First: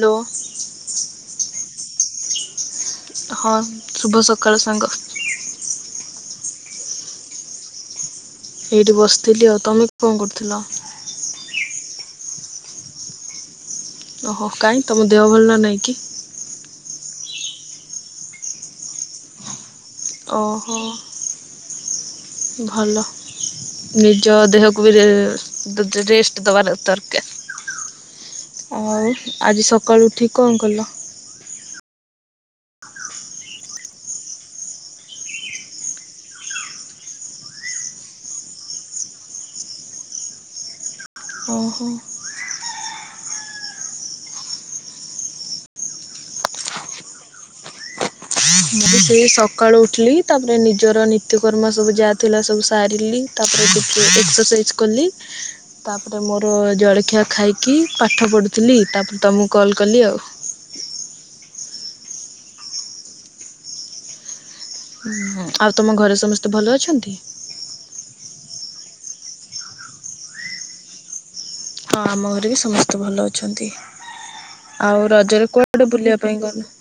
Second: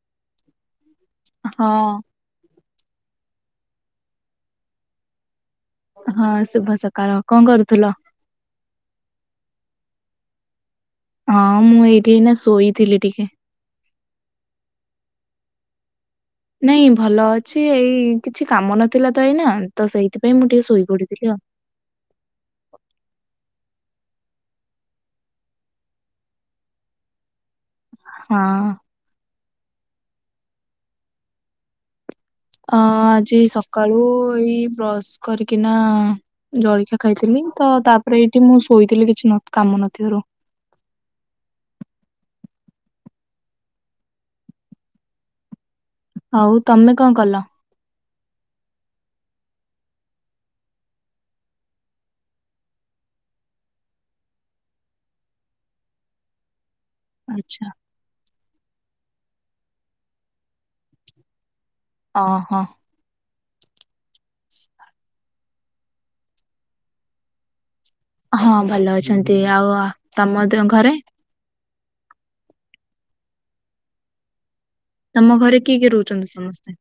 Hello. ହଁ। ହଁ ଶୁଭ ସକାଳ ସାଙ୍ଗ। ହଁ ଶୁଭ ସକାଳ କଣ କରୁଥିଲ? ଏଇଠି ବସିଥିଲି ଆଉ ତମେ କଣ କରୁଥିଲ? ହଁ ମୁଁ ଏଇଠି ଏଇନା ଶୋଇଥିଲି ଟିକେ। ଓହୋ କାଇଁ ତମ ଦେହ ଭଲ ନ ନାଇଁକି? ନାଇଁ ଭଲ ଅଛି ଏଇ କିଛି କାମ ନଥିଲା ତ ଏଇନା। ତ ସେଇଥିପାଇଁ ମୁଁ ଟିକେ ଓହୋ ଶୋଇ ପଡିଥିଲି ଆଉ। ଭଲ। ନିଜ ଦେହକୁ ବିରେଷ୍ଟ ଦେବାଲ ଦରକାର। ହଁ। ଆଉ ଆଜି ସକାଳୁ ଉଠିକି କଣ କଲ? ଅ ଆଜି ସକାଳୁ ଏଇ ବ୍ରଶ କରିକିନା ଜଳଖିଆ ଖାଇଥିଲି ତ ତାପରେ ଏଇଠି ମୁଁ ଶୋଇଥିଲି କିଛି କାମ ନଥିବାରୁ। ଓହୋ। ଆଉ ତମେ କଣ କଲ? ମୁଁ ସେଇ ସକାଳୁ ଉଠିଲି ତାପରେ ନିଜର ନତିୟକର୍ମ ସବୁ ଯାହା ଥିଲା ସବୁ ସାରିଲି। ତାପରେ ଏକ୍ସରସାଇଜି କଲି। ହ ତାପରେ ମୋର ଜଳଖିଆ ଖାଇକି ପାଠ ପଢୁଥିଲି। ତାପରେ ତମକୁ କଲ୍ କଲି ଆଉ। ଅହଁ। ହୁଁ ଆଉ ତମ ଘରେ ସମସ୍ତେ ଭଲ ଅଛନ୍ତି। ହଁ ଭଲ ଅଛନ୍ତି। ଆଉ ତମ ଘରେ? ହଁ ଆମ ଘରେ ବି ସମସ୍ତେ ଭଲ ଅଛନ୍ତି। ଆଉ ତମ ରଜରେ ଘରେ କିଏ କିଏ କୁଆଡେ ବୁଲିବା ରହୁଛନ୍ତି ପାଇଁ ଗଲ? ସମସ୍ତେ?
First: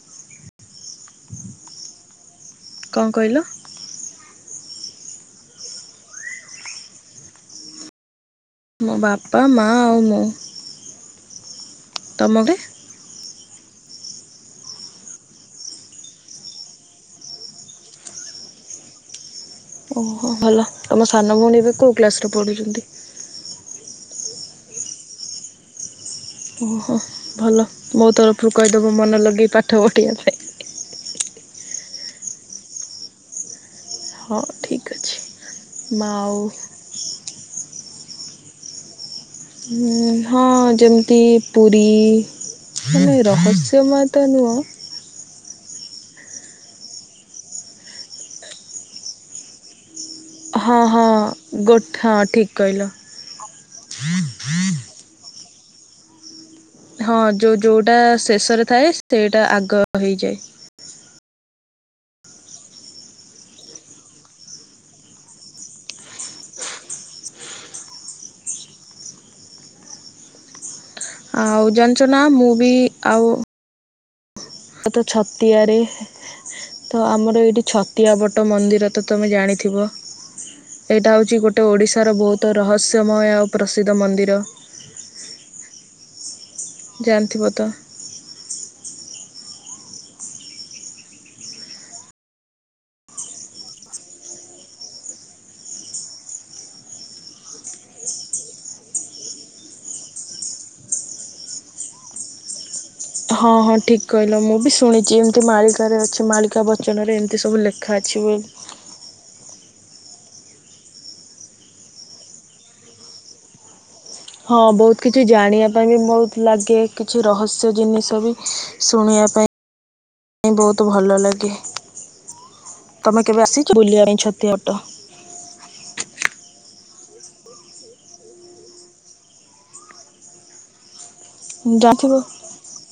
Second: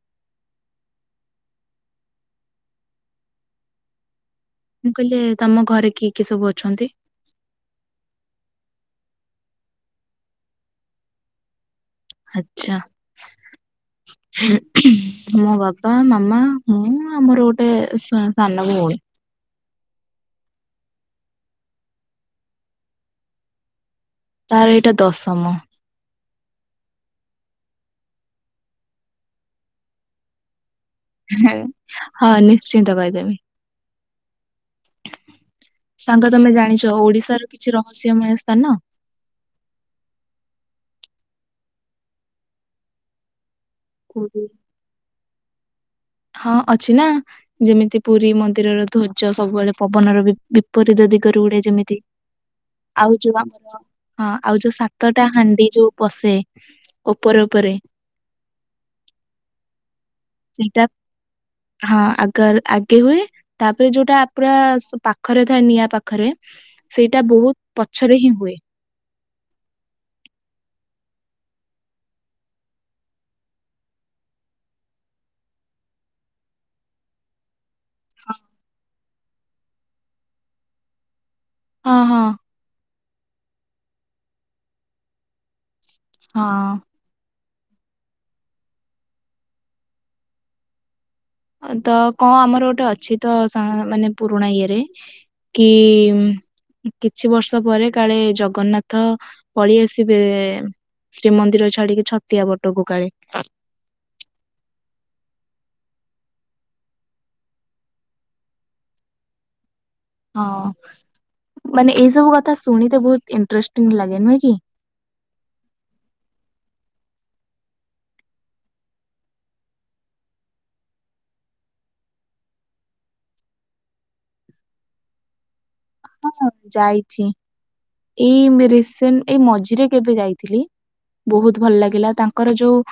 କଣ କହିଲ? ମୁଁ କହିଲି ତମ ଘରେ କିଏ କିଏ ସବୁ ଅଛନ୍ତି। ମୋ ବାପା ମଆ ଆଉ ମୁଁ। ତମ ଘରେ? ଆଛା। ମୋ ବାପା ମାମା ମୁଁ ଆମର ଗୋଟେ ସାନ ଭଉଣୀ। ଓହୋ ଭଲ ତମ ସାନ ଭଉଣୀ ଏବେ କୋଉ କ୍ଲାସ ରେ ପଢୁଛନ୍ତି? ତାର ଏଇଟା ଦଶମ। ଓହୋ ଭଲ ମୋ ତରଫରୁ କହିଦବ ମନ ଲଗେଇ ପାଠ ପଢ଼ିବା ପାଇଁ। ହଁ ନିଶ୍ଚିନ୍ତ କହିଦେବି। ହଁ ଠିକ୍ ଅଛି ମା ସାଙ୍ଗ ଆଉ ତମେ ଜାଣିଛ ଓଡିଶାର କିଛି ରହସ୍ୟମୟ ସ୍ଥାନ। ହଁ ଯେମିତି ପୁରୀ ଆମେ ଆଲୋ ଏ ରହସ୍ୟ ମତ କୋଉଠି? ନୁହଁ। ହଁ ଅଛି ନା ଯେମିତି ପୁରୀ ମନ୍ଦିରର ଧ୍ୱଜ ସବୁବେଳେ ପବନର ବି ହଁ ହଁ ବିପରୀତ ଦିଗରୁ ଉଡେ ଗୋ ଯେମିତି ହଁ ଠିକ୍ କହିଲ। ଆଉ ଯୋଉ ଆମ ହଁ ଆଉ ଯୋଉ ସାତଟା ହାଣ୍ଡି ଯୋଉ ପଶେ ହଁ ଯୋଉ ଯୋଉ ଟା ଶେଷରେ ଥାଏ ସେଇଟା ଆଗ ହେଇଯାଏ। ସେଇଟା ହଁ ଆଗ ଆଗେ ହୁଏ। ତାପରେ ଯୋଉଟା ପୁରା ପାଖରେ ଥାଏ ନିଆଁ ପାଖରେ ସେଇଟା ବହୁତ ପଛରେ ହିଁ ହୁଏ। ଆଉ ଜାଣିଚ ନା ମୁଁ ବି ଆଉ ଆ ତ ଛତିଆରେ ତ ଆମର ଏଇଠି ଛତିଆ ବଟ ମନ୍ଦିର ତ ତମେ ଜାଣିଥିବ ଏଇଟା ହଉଛି ଗୋଟେ ହଁ ଓଡିଶାର ହଁ ବହୁତ ରହସ୍ୟମୟ ଆଉ ପ୍ରସିଦ୍ଧ ମନ୍ଦିର। ହଁ। ଜାଣିଥିବ ତ ତ କଣ ଆମର ଗୋଟେ ଅଛି ତ ମାନେ ପୁରୁଣା ଇଏରେ କି କିଛି ବର୍ଷ ପରେ କାଳେ ଜଗନ୍ନାଥ ପଳେଇଆସିବେ ଶ୍ରୀମନ୍ଦିର ଛାଡିକି ଛତିଆ ବଟକୁ କାଳେ। ହଁ ହଁ ଠିକ୍ କହିଲ ମୁଁ ବି ଶୁଣିଛି ଏମିତି ମାଳିକାରେ ଅଛି ମାଳିକା ବଚନରେ ଏମିତି ସବୁ ଲେଖା ଅଛି ବୋଲି। ହଁ ମାନେ ଏଇ ସବୁ କଥା ଶୁଣେ ବହୁତ ଇଣ୍ଟ୍ରେଷ୍ ଟିଂ ଲାଗେ ନି ହଁ ବହୁତ। କିଛି ଜାଣିବା ପାଇଁ ବି ବହୁତ ଲାଗେ କିଛି ରହସ୍ୟ ଜିନିଷ ବି ଶୁଣିବା ପାଇଁ ପାଇଁ ବହୁତ ଭଲ ଲାଗେ ତମେ କେବେ ଆସି ବୁଲିବା ପାଇଁ ଛତିଆ ବଟ। ହଁ ଯାଇଛି ଏଇ ରିସେଣ୍ଟ ଏଇ ମଝିରେ କେବେ ଯାଇଥିଲି। ବହୁତ ଭଲ ଲାଗିଲା ଜାଣିଥିବ। ତାଙ୍କର ଯୋଉ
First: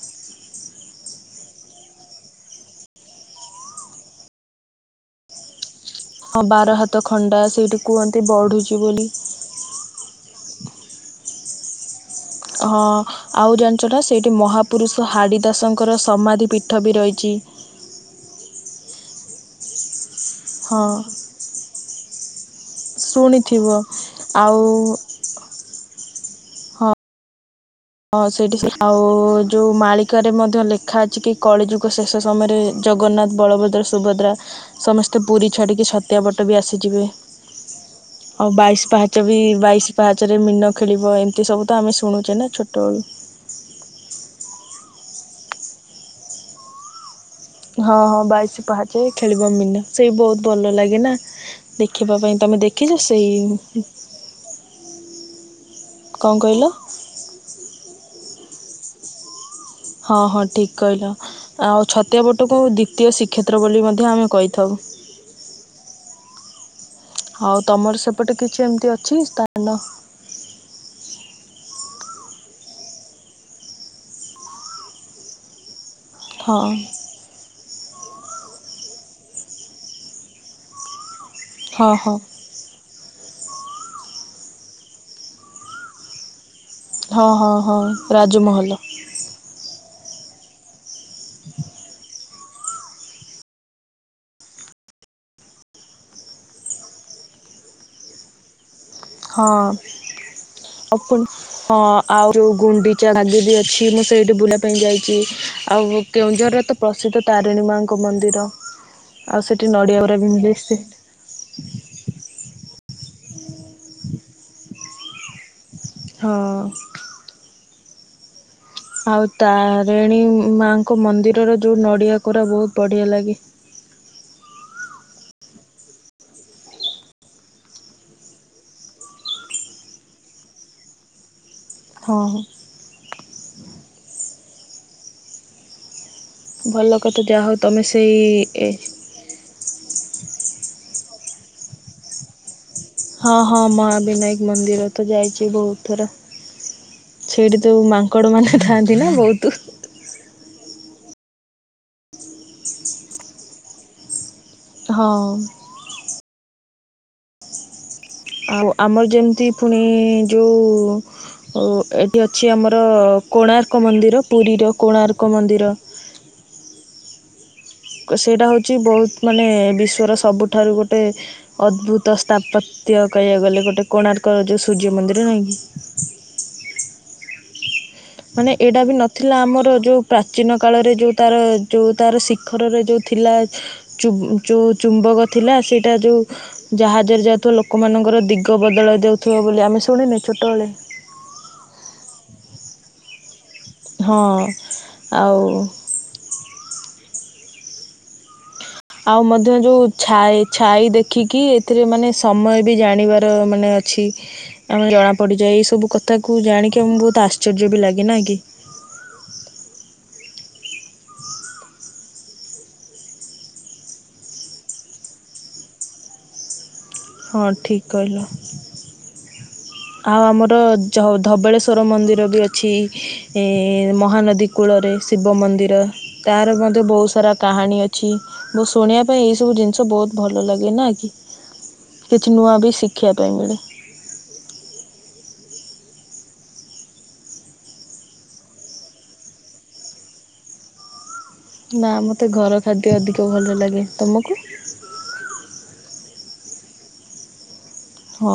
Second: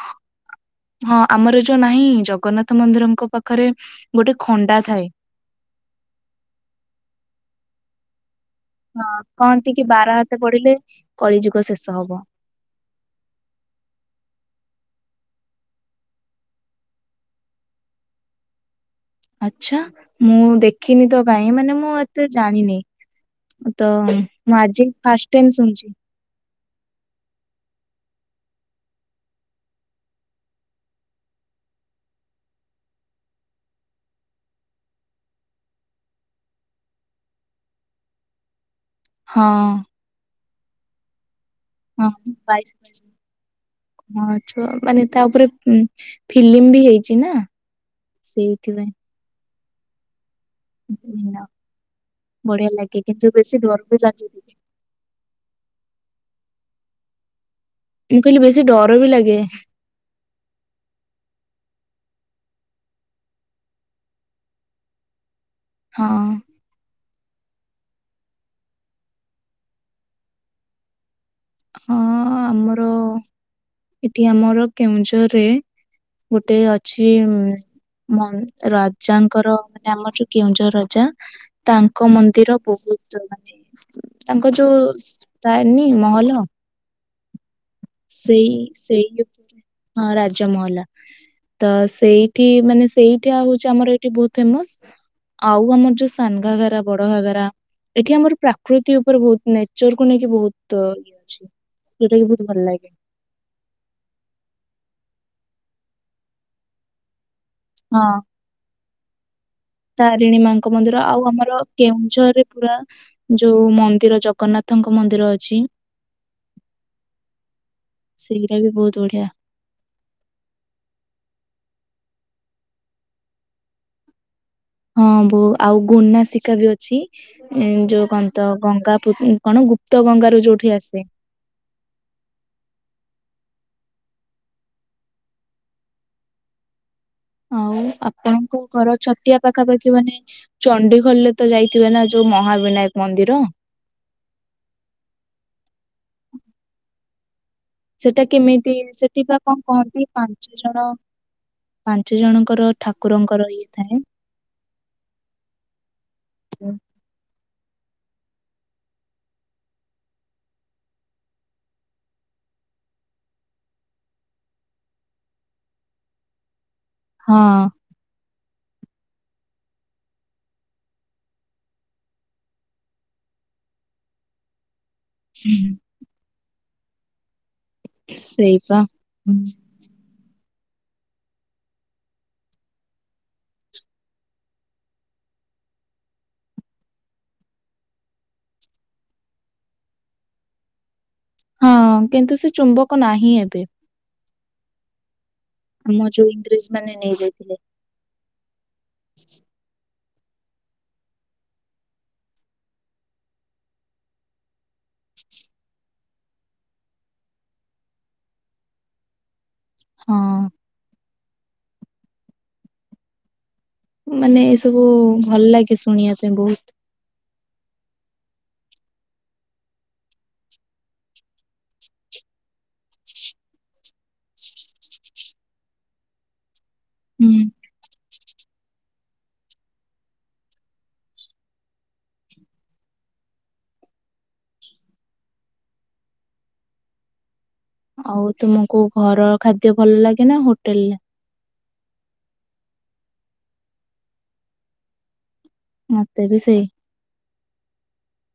ହଁ ଆମର ଯୋଉ ନାହିଁ ଜଗନ୍ନାଥ ମନ୍ଦିରଙ୍କ ପାଖରେ ଗୋଟେ ଖଣ୍ଡା ଥାଏ। ହଁ ବାର ହାତ ଖଣ୍ଡା ସେଇଠି କୁହନ୍ତି ବଢୁଛି। ହଁ କହନ୍ତି କି ବାର ହାତ ବଢିଲେ କଳି ଯୁଗ ଶେଷ ହବ। ହଁ ଆଉ ଜାଣିଛ ନା ସେଇଠି ମହାପୁରୁଷ ହାଡ଼ିଦାସଙ୍କର ସମାଧି ପୀଠ ବି ରହିଛି। ଆଚ୍ଛା ମୁଁ ହଁ ଦେଖିନି ତ କାହିଁ ମାନେ ମୁଁ ଏତେ ଜାଣିନି। ଶୁଣିଥିବ ତ ମୁଁ ଆଉ ଆଜିି ଫାଷ୍ଟ ଟାଇମ୍ ସୁଣୁଛି। ହଁ ହଁ ସେଇଠିକି ସେ ଆଉ ଯୋଉ ମାଳିକାରେ ମଧ୍ୟ ଲେଖା ଅଛି କି କଳି ଯୁଗ ଶେଷ ସମୟରେ ଜଗନ୍ନାଥ ବଳଭଦ୍ର ସୁଭଦ୍ରା ସମସ୍ତେ ପୁରୀ ଛାଡ଼ିକି ଛତିଆ ବଟ ବି ଆସିଯିବେ। ଓ ବାଇଶ ପାହାଚ ଚ ବି ହଁ ବାଇଶି ପାହାଚରେ ମିନ ଖେଳିବ ଏମିତି ସବୁ ତ ଆମେ ହଁ ଶୁଣୁଛେ ନା ଛୋଟବେଳୁ। ହଁଛ ମାନେ ତା ଉପରେ ଫିଲ୍ମ ବି ହେଇଛି ନା। ହଁ ହଁ ବାଇଶ ସେଇଥିପାଇଁ ପାହାଚେ ଖେଳିବ ମିନ। ସେଇ ବହୁତ ଭଲ ଲାଗେ ନା ଭିନ୍ନ। ଦେଖିବା ପାଇଁ ତମେ ବଢିଆ ଦେଖିଛ ଲାଗେ କିନ୍ତୁ ସେଇ ବେଶୀ ଡର ବି ଲାଗେ ଟିକେ। କଣ କହିଲ? ମୁଁ କହିଲି ବେଶୀ ଡର ବି ଲାଗେ। ହଁ ହଁ ଠିକ କହିଲ। ଆଉ ଛତିଆ ବଟକୁ ଦ୍ୱିତୀୟ ଶ୍ରୀକ୍ଷେତ୍ର ବୋଲି ମଧ୍ୟ ଆମେ କହିଥାଉ। ହଁ। ହଉ ତମର ସେପଟେ କିଛି ଏମିତି ଅଛି ସ୍ଥାନ ହଁ ଆମର ଏଠି ଆମର କେଉଁଝରରେ ଗୋଟେ ହଁ ଅଛି ରାଜାଙ୍କର ମାନେ ଆମ ଯୋଉ କେଉଁଝର ରାଜା ହଁ ତାଙ୍କ ହଁ ମନ୍ଦିର ବହୁତ [unintelligible] ତାଙ୍କ ଯୋଉ ତାରନୀ ମହଲ ହଁ- ହଁ- ହଁ। ସେଇ ରାଜମହଲ ସେଇ ହଁ ରାଜମହଲା। ତ ସେଇଠି ମାନେ ସେଇଟା ହଉଛି ଆମର ଏଇଠି ବହୁତ ଫେମସ। ଆଉ ଆମର ଯୋଉ ସାାନଘାଗରା ବଡଘାଗରା, ଏଠି ଆମର ପ୍ରା ପ୍ରକୃତି ଉପରେ ବହୁତ ହଁ। ନେଚରକୁୁ ନେଇକି ବହୁତ ଆଉ ଇଏ ପୁଣି ଅଛି, ହଁ ଯୋଉଟା ଆଉ କି ଯୋଉ ବହୁତ ଭଲ ଲାଗେ। [unintelligible] ଅଛି ମୁଁ ସେଇଠି ବୁଲିବା ପାଇଁ ଯାଇଛି, ଆଉ କେଉଁଝରର ତ ପ୍ରସିଦ୍ଧ ତାରିଣୀ ମାଆଙ୍କ ହଁ ମନ୍ଦିର, ଆଉ ସେଠି ନଡି ତାରିଣୀ ମାଆଙ୍କ ମନ୍ଦିର, ଆଉ ଆମର କେଉଁଝରରେ ପୁରା, ଯୋଉ ମନ୍ଦିର ଜଗନ୍ନାଥଙ୍କ ମନ୍ଦିର ଅଛି ହଁ। ସେଇଟା ବି ବହୁତ ବଢିଆ ଆଉ ତାରିଣୀ ମାଙ୍କ ମନ୍ଦିରର ଯୋଉ ନଡ଼ିଆ କୋରା ବହୁତ ବଢିଆ ଲାଗେ। ହଁ ବୋ ଆଉ ଗୁନାସିକା ବି ଅଛି। ଯୋଉ କଣ ତ ଗଙ୍ଗା କଣ ଗୁପ୍ତ ଗଙ୍ଗାରୁ ଯୋଉଠି ଆସେ। ହଁ। ଭଲ କଥା, ଯାହା ହଉ ତମେ ସେଇ ଏ ରିଆ ପାଖାପାଖି ମାନେ ଚଣ୍ଡିଗୋଲ ରେ ତ ଯାଇଥିବେ ନା, ଯୋଉ ମହାବିନାୟକ ମନ୍ଦିର। ହଁ- ହଁ ମହାବିିନାୟକ ମନ୍ଦିର ତ ଯାଇଛି ବହୁତ ଥର। ସେଇଠି ତ ମାଙ୍କଡ ମାନେ ଥାଆନ୍ତି ନା ବହୁତ। ହଁ ସେଇ। [unintelligible] ପାଞ୍ଚ ଜଣ ପାଞ୍ଚ ଜଣଙ୍କର ଠାକୁରଙ୍କର ଇଏ ଥାଏ। ହଁ। ଆଉ ଆମର ଯେମିତି ପୁଣି ଯୋଉ ଓ ଏଠି ଅଛି ଆମର କୋଣାର୍କ ମନ୍ଦିର, ପୁରୀର କୋଣାର୍କ ମନ୍ଦିର। ହଁ। ସେଇଟା ହେଉଛି ବହୁତ, ମାନେ ବିଶ୍ୱର ସବୁଠାରୁ ଗୋଟେ ଅଦ୍ଭୁତ ସ୍ଥାପତ୍ୟ କହିବାକୁ ଗଲେ, ଗୋଟେ କୋଣାର୍କ ଯୋଉ ସୂର୍ଯ୍ୟ ମନ୍ଦିର ନାହିଁ କିି। ମାନେ ସେଇପା। ଏଇଟା ବି ନଥିଲା ଆମର ଯୋଉ ପ୍ରାଚୀନ କାଳରେ ଯୋଉ ତାର, ଯୋଉ ତାର ଶିଖରରେ ଯୋଉ ଥିଲା ଚୁ- ଚୁ ଚୁମ୍ବକ ଥିଲା, ସେଇଟା ଯୋଉ ଜାହାଜରେ ଯାଉଥିବା ଲୋକମାନଙ୍କର ଦିଗ ବଦଳାଇ ଦେଉଥିବ ବୋଲି, ଆମେ ଶୁଣିନେ ଛୋଟବେଳେ? ହଁ କିନ୍ତୁ ସେ ଚୁମ୍ବକ ନାହିଁ ଏବେ। ହଁ ଆଉ ଆମ ଯୋଉ ଇଂରେଜ ମାନେ ନେଇଯାଇଥିଲେ। ଆଉ ମଧ୍ୟ ଯୋଉ ଛାଇ ଛାଇ ଦେଖିକି, ଏଥିରେ ମାନେ ସମୟ ବି ଜାଣିବାର ମାନେ ଅଛି। ଆଉ ଜଣା ପଡିଯାଏ, ଏଇ ସବୁ କଥାକୁ ଜାଣିକି ଆମକୁ ବହୁତ ଆଶ୍ଚର୍ଯ୍ୟ ବି ଲାଗେ ନା କି? ହଁ। ମାନେ ଏ ସବୁ ଭଲ ଲାଗେ ଶୁଣିବା ପାଇଁ ବହୁତ। ହଁ ଠିକ୍ କହିଲ। [inaudible] ଆଉ ଆମର ଧବଳେଶ୍ୱର ମନ୍ଦିର ବି ଅଛି, ମହାନଦୀ କୂଳରେ ଶିବ ମନ୍ଦିର, ତାର ମଧ୍ୟ ରେ ବହୁତ ସାରା ହୁଁ। କାହାଣୀ ଅଛି। ମୁଁ ଶୁଣିବା ପାଇଁ ଏଇ ସବୁ ଜିନିଷ ବହୁତ ଭଲ ଲାଗେ ନା କି? କିଛି ନୂଆ ବି ଶିଖିବା ପାଇଁ ମିଳେ। ଆଉ ତୁମକୁ ଘର ଖାଦ୍ୟ ଭଲ ଲାଗେ ନା ହୋଟେଲରେ? ନା ମତେ ଘର ଖାଦ୍ୟ ଅଧିକ ଭଲ ଲାଗେ। ତମକୁ? ମତେ ବି ସେଇ। ହଁ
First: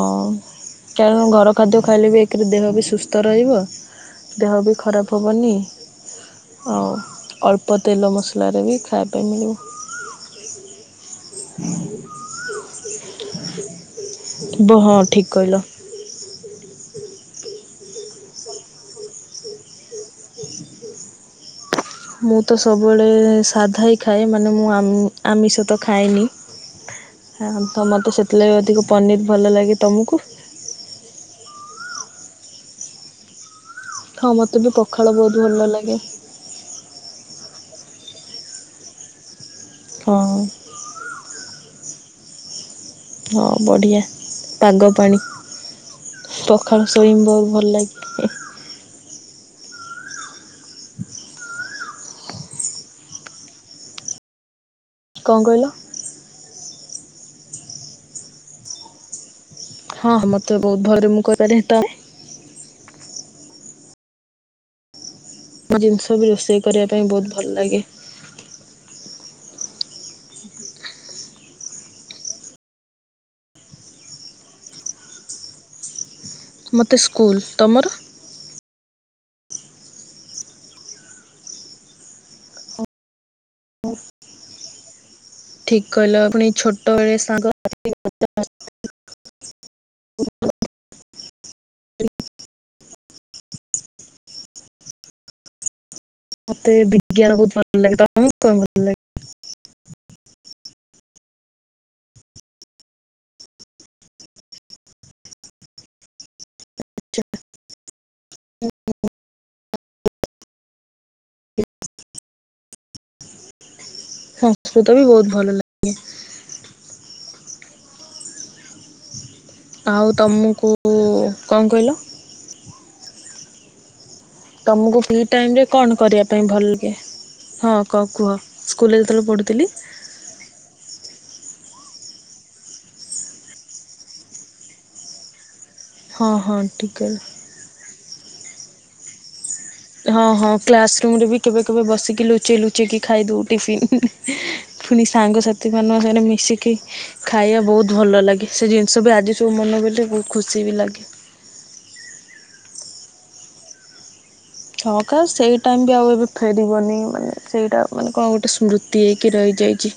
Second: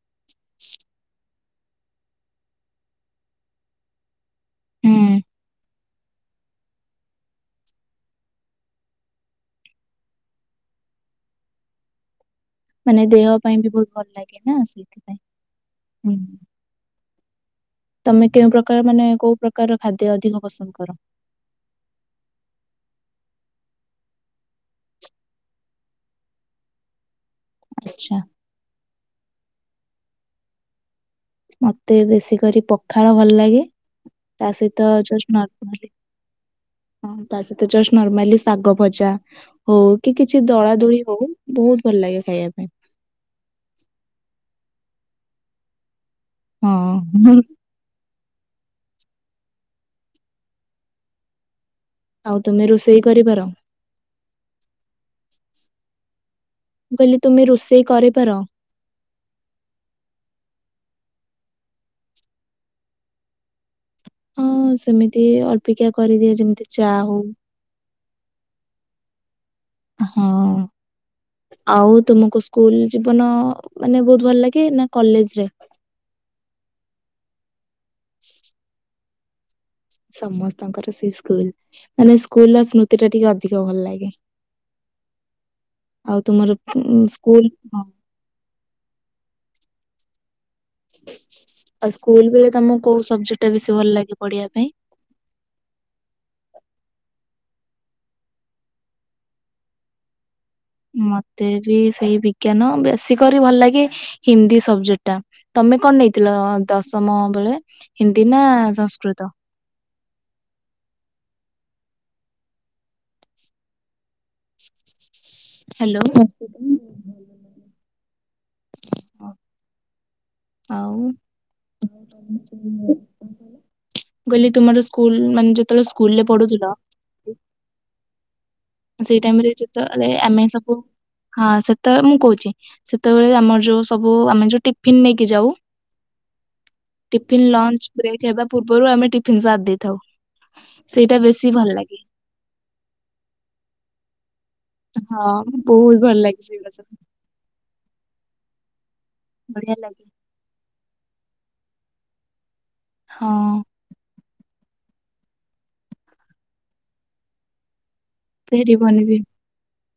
କାରଣ ଘର ଖାଦ୍ୟ ଖାଇଲେ ବି ଏକରେ ଦେହ ବି ସୁସ୍ଥ ରହିବ। ଦେହ ବି ହୁଁ। ଖରାପ ହବନି ଆଉ ଅଳ୍ପ ତେଲ ମସଲାରେ ବି ଖାଇବା ପାଇଁ ମିଳିବ। ମାନେ ଦେହ ପାଇଁ ବି ବହୁତ ଭଲ ଲାଗେ। ନା ବ ହଁ ସେଇଥିପାଇଁ। ଠିକ କହିଲ। ତମେ କେଉଁ ପ୍ରକାର ମାନେ କୋଉ ପ୍ରକାର ପ୍ରକାର ଖାଦ୍ୟ ଅଧିକ ପସନ୍ଦ କର? ମୁଁ ତ ସବୁବେଳେ ସାଧା ହିଁ ଖାଏ। ମାନେ ମୁଁ ଆମ୍ ଆମିଷ ତ ଖାଏନି। ହଁ ତ ମତେ ଆଚ୍ଛା ସେଥିଲାଗି ଅଧିକ ପନିର ଭଲ ଲାଗେ। ତମକୁ? ମତେ ବେଶୀ କରି ପଖାଳ ଭଲ ଲାଗେ। ହଁ ତା ମୋତେ ବି ସହିତ ପଖାଳ ବହୁତ ଯଷ୍ଟ ଭଲ ଲାଗେ ହଁ ତା ସହିତ ଜଷ୍ଟ ନର୍ମାଲି ଶାଗ ଭଜା ହଉ କି ହଁ କିଛି ଦଳା ଦଳି ହଉ ବହୁତ ଭଲ ଲାଗେ ଖାଇବା ପାଇଁ। ହଁ ବଢ଼ିଆ ପାଗ ପାଣି ପଖାଳ ଶୋଇମି ହଁ। ବହୁତ ଭଲ ଲାଗେ। ହ। ଆଉ ତୁମେ ରୋଷେଇ କରିପାର? କଣ କହିଲ? ମୁଁ କହିଲି ତୁମେ ରୋଷେଇ କରିପାର? ହଁ ମତେ ବହୁତ ଭଲରେ ମୁଁ କରିପାରେ ତ ହଁ ସେମିତି ମୋ ଅଳ୍ପିକା ଜିନିଷ ବି କରିଦିଏ ରୋଷେଇ ଯେମିତି କରିବା ଚା ପାଇଁ ହଉ ବହୁତ ଲାଗେ। ହଁ। ଆଉ ତୁମକୁ ସ୍କୁଲ ଜୀବନ ମାନେ ବହୁତ ଭଲ ଲାଗେ ନା କଲେଜରେ? ମୋତେ ସ୍କୁଲ ତମର? ସମସ୍ତଙ୍କର ସେଇ ସ୍କୁଲ ମାନେ ସ୍କୁଲର ସ୍ମୃତି ଟା ଟିକେ ଅଧିକ ଭଲ ଲାଗେ। ଠିକ କହିଲ ଆଉ ପୁଣି ତୁମର ଛୋଟବେଳେ ସାଙ୍ଗ ସ୍କୁଲ [unintelligible] ଆଉ ସ୍କୁଲ ବେଳେ ତମକୁ କୋଉ ସବଜେକ୍ଟ ଟା ବେଶୀ ଭଲ ଲାଗେ ପଢିବା ପାଇଁ? ମତେ ବିଜ୍ଞାନ ବହୁତ ଭଲ ଲାଗେ। ତମୁକୁ କଣ ଭଲ ଲାଗେ? ମତେ ବି ସେଇ ବିଜ୍ଞାନ ବେଶୀ କରି ଭଲ ଲାଗେ ହିନ୍ଦୀ ସବଜେକ୍ଟ ଟା। ତମେ କଣ ନେଇଥିଲ ଦଶମ ବେଳେ ହିନ୍ଦୀ ନା ସଂସ୍କୃତ? ସଂସ୍କୃତ ବି ବହୁତ ଭଲ ଲାଗେ। [unintelligible] ଆଉ ତମକୁ ଆଉ କଣ କହିଲ? ମୁଁ କହିଲି ତୁମର ତମକୁ ଫ୍ରି ସ୍କୁଲ ମାନେ ଟାଇମ ରେ ଯେତେବେଳେ କଣ ସ୍କୁଲ ରେ କରିବା ପାଇଁ ଭଲ ପଢୁଥୁଲ ଲାଗେ? ହଁ କଣ କୁହ? ସ୍କୁଲରେ ସେଇ ଯେତେବେଳେ ଟାଇମର ପଢୁଥିଲି ଯେତେବେଳେ ଆମେ ସବୁ ହଁ ସେତେବେଳେ ମୁଁ କହୁଛି ସେତେବେଳେ ଆମର ଯୋଉ ସବୁ ଆମେ ଯୋଉ ଟିଫିିନ ନେଇକି ଯାଉ ହଁ ହଁ ଠିକ କହିଲ। ଟିଫିନ୍ ଲଞ୍ଚ ବ୍ରେକ୍ ହେବା ପୂର୍ବରୁ ଆମେ ଟିଫିନ ଦେଇଥାଉ ହଁ ହଁ କ୍ଲାସ ସେଇଟା ରୁମ ରେ ବି ବେଶୀ କେବେ ଭଲ କେବେ ଲାଗେ। ବସିକି ଲୁଚେଇ ଲୁଚେଇକି ଖାଇଦଉ ଟିଫନ୍। ପୁଣି ହଁ ସାଙ୍ଗସାଥି ବହୁତ ମାନଙ୍କ ଭଲ ସାରେ ଲାଗେ ସେଇଗୁଡା ମିଶିକି ସବୁ ଖାଇବା ବହୁତ ଭଲ ଲାଗେ ସେ ଜିନିଷ ବି ଆଜି ସବୁ ବଢିଆ ମନ ବୋ ଲାଗେ ବହୁତ ଖୁସି ବି ଲାଗେ। ହଁ। ଛକା ସେଇ ଟାଇମ ବି ଆଉ ଏବେ ଫେରିବନି ମାନେ ସେଇଟା ମାନେ କଣ ଗୋଟେ ଫେରିବନି ସ୍ମୃତି ବି। ହେଇକି ରହିଯାଇଛି।